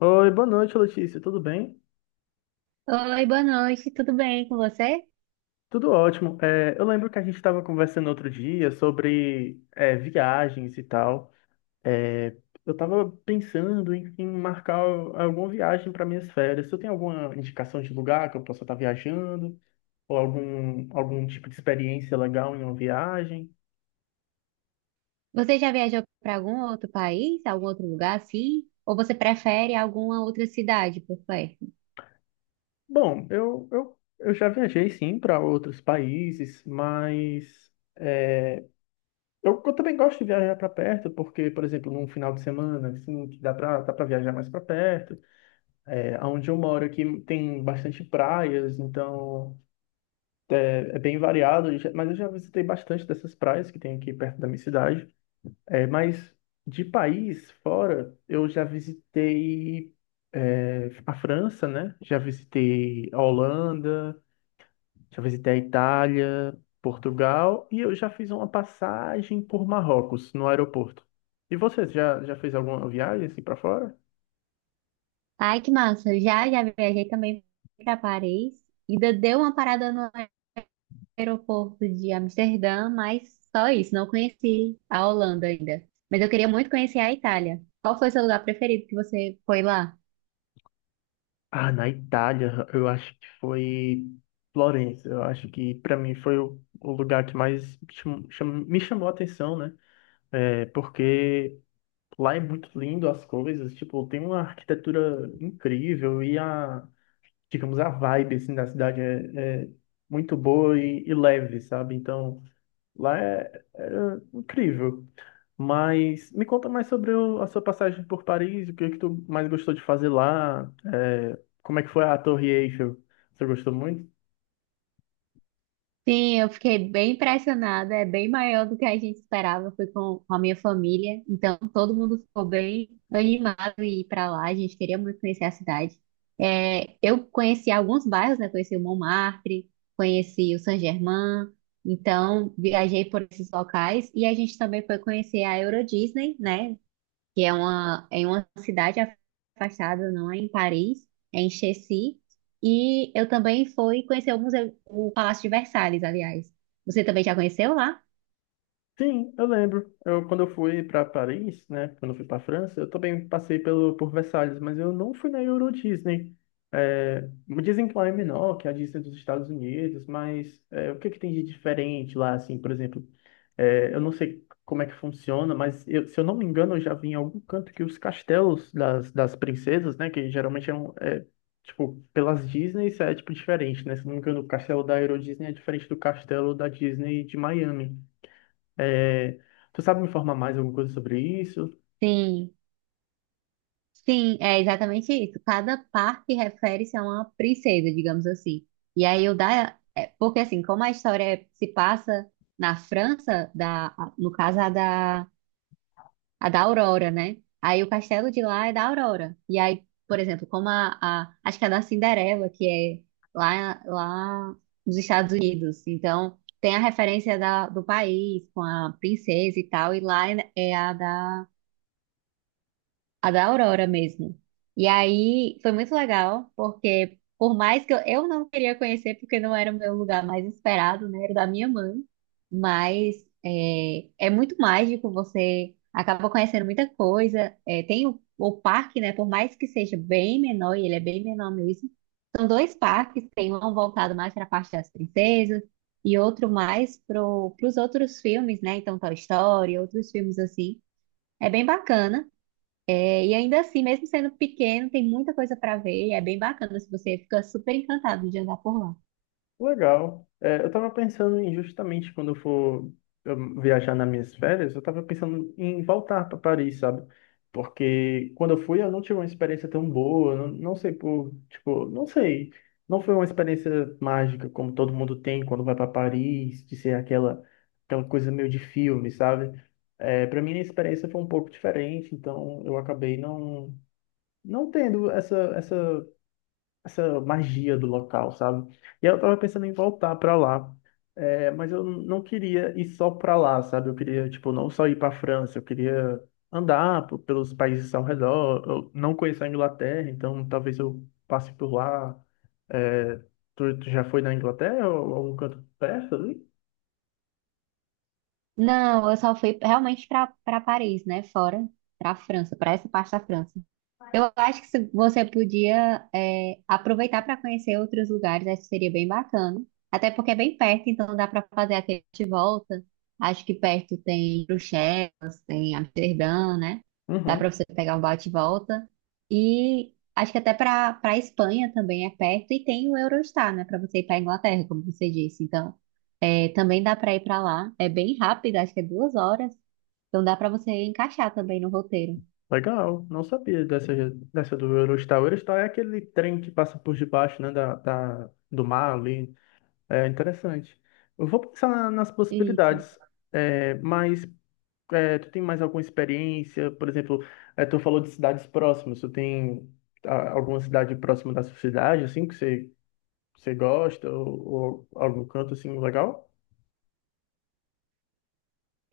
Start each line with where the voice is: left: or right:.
left: Oi, boa noite, Letícia. Tudo bem?
right: Oi, boa noite, tudo bem com você?
left: Tudo ótimo. Eu lembro que a gente estava conversando outro dia sobre viagens e tal. É, eu estava pensando em marcar alguma viagem para minhas férias. Você tem alguma indicação de lugar que eu possa estar viajando? Ou algum tipo de experiência legal em uma viagem?
right: Você já viajou para algum outro país, algum outro lugar assim? Ou você prefere alguma outra cidade por perto?
left: Bom, eu já viajei, sim, para outros países, mas. Eu também gosto de viajar para perto, porque, por exemplo, num final de semana, assim, que dá para viajar mais para perto. É, onde eu moro aqui tem bastante praias, então é bem variado, mas eu já visitei bastante dessas praias que tem aqui perto da minha cidade. É, mas de país fora, eu já visitei a França, né? Já visitei a Holanda, já visitei a Itália, Portugal, e eu já fiz uma passagem por Marrocos no aeroporto. E você já fez alguma viagem assim para fora?
right: Ai, que massa! Já viajei também para Paris. Ainda dei uma parada no aeroporto de Amsterdã, mas só isso, não conheci a Holanda ainda. Mas eu queria muito conhecer a Itália. Qual foi o seu lugar preferido que você foi lá?
left: Ah, na Itália, eu acho que foi Florença. Eu acho que para mim foi o lugar que mais me chamou a atenção, né? É, porque lá é muito lindo as coisas, tipo, tem uma arquitetura incrível e a, digamos, a vibe assim da cidade é muito boa e leve, sabe? Então lá era incrível. Mas me conta mais sobre a sua passagem por Paris, o que é que tu mais gostou de fazer lá, é, como é que foi a Torre Eiffel? Você gostou muito?
right: Sim, eu fiquei bem impressionada. É bem maior do que a gente esperava. Fui com a minha família, então todo mundo ficou bem animado em ir para lá. A gente queria muito conhecer a cidade. É, eu conheci alguns bairros, né? Conheci o Montmartre, conheci o Saint-Germain. Então viajei por esses locais e a gente também foi conhecer a Euro Disney, né? Que é uma, é em uma cidade afastada, não é em Paris, é em Chessy. E eu também fui conhecer o museu, o Palácio de Versalhes, aliás. Você também já conheceu lá?
left: Sim, eu lembro. Eu, quando eu fui para Paris, né, quando eu fui para França, eu também passei pelo, por Versalhes, mas eu não fui na Euro Disney. É, me dizem que lá é menor que a Disney dos Estados Unidos, mas é, o que é que tem de diferente lá, assim, por exemplo? Eu não sei como é que funciona, mas se eu não me engano, eu já vi em algum canto que os castelos das princesas, né, que geralmente eram, é, tipo, pelas Disney, isso é, tipo, diferente, né? Se eu não me engano, o castelo da Euro Disney é diferente do castelo da Disney de Miami. É, tu sabe me informar mais alguma coisa sobre isso?
right: Sim, sim, é exatamente isso. Cada parque refere-se a uma princesa, digamos assim. E aí o da, é, porque assim, como a história se passa na França, da, no caso a da Aurora, né? Aí o castelo de lá é da Aurora. E aí, por exemplo, como a acho que é da Cinderela, que é lá nos Estados Unidos. Então, tem a referência da, do país com a princesa e tal, e lá é a da Aurora mesmo. E aí foi muito legal, porque por mais que eu não queria conhecer, porque não era o meu lugar mais esperado, né? Era da minha mãe. Mas é, é muito mágico, você acaba conhecendo muita coisa. É, tem o parque, né? Por mais que seja bem menor, e ele é bem menor mesmo. São dois parques, tem um voltado mais para a parte das princesas e outro mais para os outros filmes, né? Então, Toy Story, outros filmes assim. É bem bacana. É, e ainda assim, mesmo sendo pequeno, tem muita coisa para ver. É bem bacana, se você fica super encantado de andar por lá.
left: Legal. É, eu tava pensando em justamente quando eu for, viajar nas minhas férias, eu tava pensando em voltar para Paris, sabe? Porque quando eu fui, eu não tive uma experiência tão boa, não, não sei por, tipo, não sei, não foi uma experiência mágica como todo mundo tem quando vai para Paris, de ser aquela coisa meio de filme, sabe? É, para mim a experiência foi um pouco diferente, então eu acabei não tendo essa magia do local, sabe? E eu tava pensando em voltar pra lá, é, mas eu não queria ir só pra lá, sabe? Eu queria, tipo, não só ir pra França, eu queria andar pelos países ao redor. Eu não conheço a Inglaterra, então talvez eu passe por lá. É, tu já foi na Inglaterra ou algum canto perto ali?
right: Não, eu só fui realmente para Paris, né? Fora, para a França, para essa parte da França. Eu acho que se você podia é, aproveitar para conhecer outros lugares, acho que seria bem bacana. Até porque é bem perto, então dá para fazer aquele de volta. Acho que perto tem Bruxelas, tem Amsterdã, né? Dá para
left: Uhum.
right: você pegar um bate e volta. E acho que até para Espanha também é perto e tem o Eurostar, né? Para você ir para Inglaterra, como você disse. Então é, também dá para ir para lá. É bem rápido, acho que é 2 horas. Então dá para você encaixar também no roteiro.
left: Legal, não sabia dessa do Eurostar. O Eurostar é aquele trem que passa por debaixo, né, do mar ali. É interessante. Eu vou pensar nas
right: Isso.
left: possibilidades, é, mas é, tu tem mais alguma experiência? Por exemplo, é, tu falou de cidades próximas. Tu tem, ah, alguma cidade próxima da sua cidade, assim, que você, você gosta ou algum canto assim legal?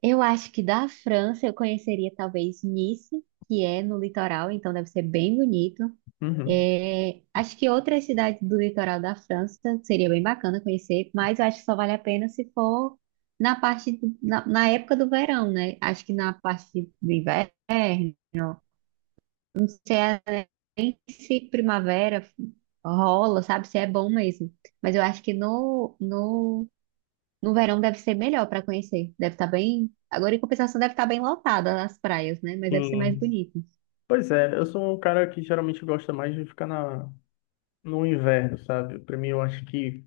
right: Eu acho que da França eu conheceria talvez Nice, que é no litoral, então deve ser bem bonito.
left: Uhum.
right: É, acho que outras cidades do litoral da França seria bem bacana conhecer, mas eu acho que só vale a pena se for na parte do- na, na época do verão, né? Acho que na parte do inverno, se primavera rola, sabe? Se é bom mesmo. Mas eu acho que no verão deve ser melhor para conhecer. Deve estar bem. Agora, em compensação, deve estar bem lotada as praias, né? Mas deve ser mais
left: Sim.
right: bonito.
left: Pois é, eu sou um cara que geralmente gosta mais de ficar no inverno, sabe? Para mim, eu acho que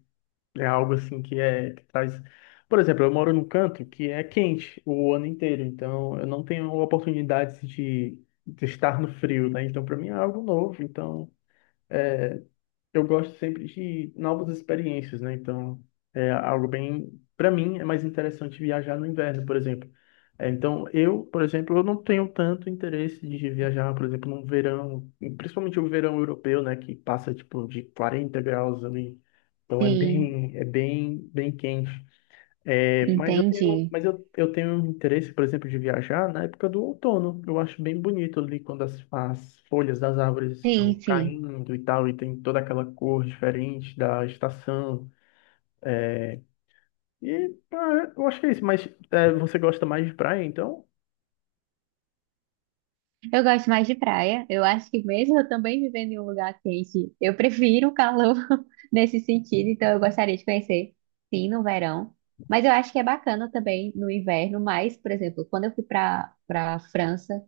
left: é algo assim que é que traz. Por exemplo, eu moro num canto que é quente o ano inteiro, então eu não tenho oportunidades de estar no frio, né? Então para mim é algo novo, então eu gosto sempre de novas experiências, né? Então, é algo bem, para mim, é mais interessante viajar no inverno, por exemplo. É, então, eu, por exemplo, eu não tenho tanto interesse de viajar, por exemplo, no verão, principalmente o verão europeu, né, que passa tipo de 40 graus ali. Então
right: Sim,
left: é bem, bem quente. É, mas eu tenho,
right: entendi.
left: mas eu tenho um interesse, por exemplo, de viajar na época do outono. Eu acho bem bonito ali quando as folhas das árvores estão
right: Sim, sim.
left: caindo e tal, e tem toda aquela cor diferente da estação. E, ah, eu acho que é isso. Mas é, você gosta mais de praia, então?
right: Eu gosto mais de praia. Eu acho que mesmo eu também vivendo em um lugar quente, eu prefiro o calor nesse sentido. Então eu gostaria de conhecer, sim, no verão. Mas eu acho que é bacana também no inverno. Mas, por exemplo, quando eu fui para França,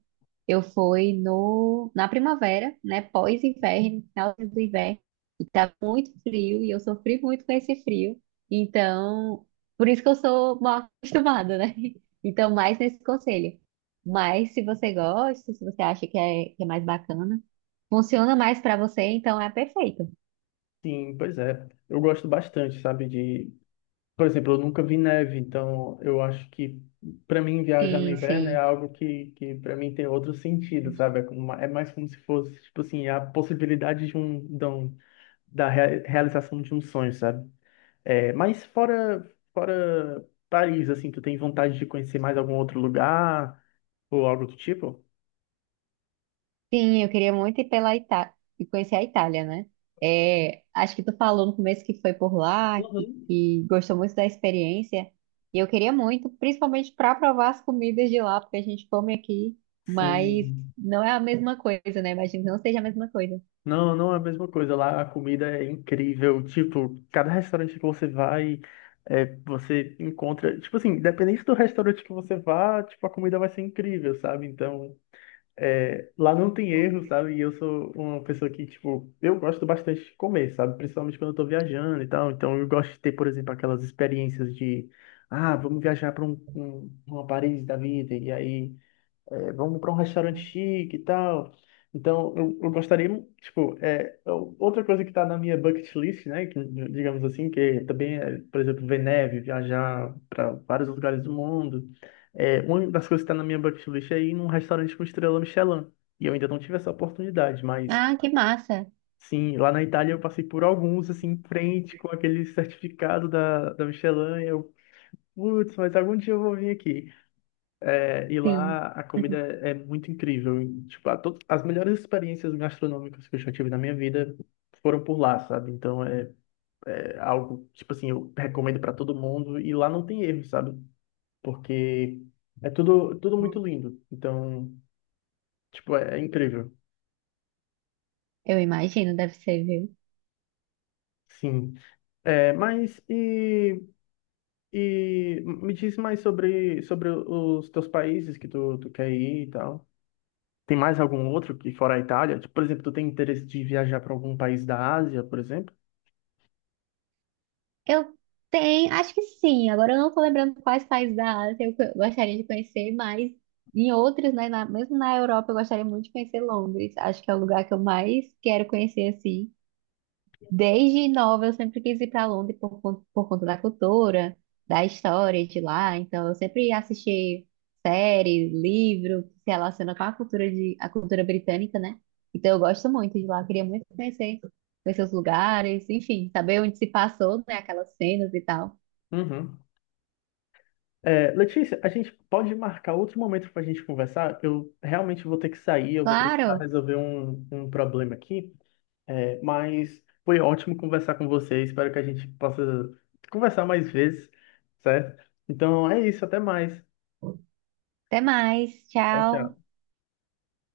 right: eu fui no na primavera, né? Pós-inverno, final do inverno. E tá muito frio e eu sofri muito com esse frio. Então, por isso que eu sou mal acostumada, né? Então, mais nesse conselho. Mas se você gosta, se você acha que é mais bacana, funciona mais para você, então é perfeito.
left: Sim, pois é. Eu gosto bastante, sabe, de, por exemplo, eu nunca vi neve, então eu acho que para mim viajar no
right: Sim,
left: inverno é
right: sim.
left: algo que para mim tem outro sentido, sabe? É, é mais como se fosse, tipo assim, a possibilidade de um, da realização de um sonho, sabe? É, mas fora, fora Paris, assim, tu tem vontade de conhecer mais algum outro lugar ou algo do tipo?
right: Sim, eu queria muito ir pela Itália e conhecer a Itália, né? É, acho que tu falou no começo que foi por lá,
left: Uhum.
right: que gostou muito da experiência. E eu queria muito, principalmente para provar as comidas de lá, porque a gente come aqui, mas
left: Sim.
right: não é a mesma coisa, né? Imagino que não seja a mesma coisa.
left: Não, não é a mesma coisa. Lá a comida é incrível. Tipo, cada restaurante que você vai, é, você encontra. Tipo assim, independente do restaurante que você vá, tipo, a comida vai ser incrível, sabe? Então, é, lá não tem erro, sabe? E eu sou uma pessoa que, tipo, eu gosto bastante de comer, sabe? Principalmente quando eu tô viajando e tal. Então, eu gosto de ter, por exemplo, aquelas experiências de, ah, vamos viajar para um, um, uma Paris da vida. E aí é, vamos para um restaurante chique e tal. Então, eu gostaria, tipo, é, outra coisa que está na minha bucket list, né, que, digamos assim, que também é, por exemplo, ver neve, viajar para vários lugares do mundo. É, uma das coisas que está na minha bucket list é ir num restaurante com estrela Michelin. E eu ainda não tive essa oportunidade, mas
right: Ah, que massa!
left: sim, lá na Itália eu passei por alguns, assim, em frente com aquele certificado da Michelin. E eu, putz, mas algum dia eu vou vir aqui. É, e
right: Sim.
left: lá a comida é muito incrível. E tipo, as melhores experiências gastronômicas que eu já tive na minha vida foram por lá, sabe? Então é, é algo, tipo assim, eu recomendo para todo mundo. E lá não tem erro, sabe? Porque é tudo, tudo muito lindo. Então, tipo, é, é incrível.
right: Eu imagino, deve ser, viu?
left: Sim. É, mas e me diz mais sobre, sobre os teus países que tu quer ir e tal. Tem mais algum outro que fora a Itália? Tipo, por exemplo, tu tem interesse de viajar para algum país da Ásia, por exemplo?
right: Eu tenho, acho que sim. Agora eu não tô lembrando quais países da Ásia eu co- gostaria de conhecer, mas em outros, né, na- mesmo na Europa, eu gostaria muito de conhecer Londres. Acho que é o lugar que eu mais quero conhecer, assim. Desde nova eu sempre quis ir para Londres por, con- por conta da cultura, da história de lá. Então eu sempre assisti séries, livro que se relaciona com a cultura de a cultura britânica, né? Então eu gosto muito de lá, queria muito conhecer, conhecer os lugares, enfim, saber onde se passou, né, aquelas cenas e tal.
left: Uhum. É, Letícia, a gente pode marcar outro momento para a gente conversar? Eu realmente vou ter que sair, eu vou precisar
right: Claro.
left: resolver um problema aqui. É, mas foi ótimo conversar com você. Espero que a gente possa conversar mais vezes, certo? Então é isso, até mais.
right: Até mais.
left: Tchau,
right: Tchau.
left: tchau.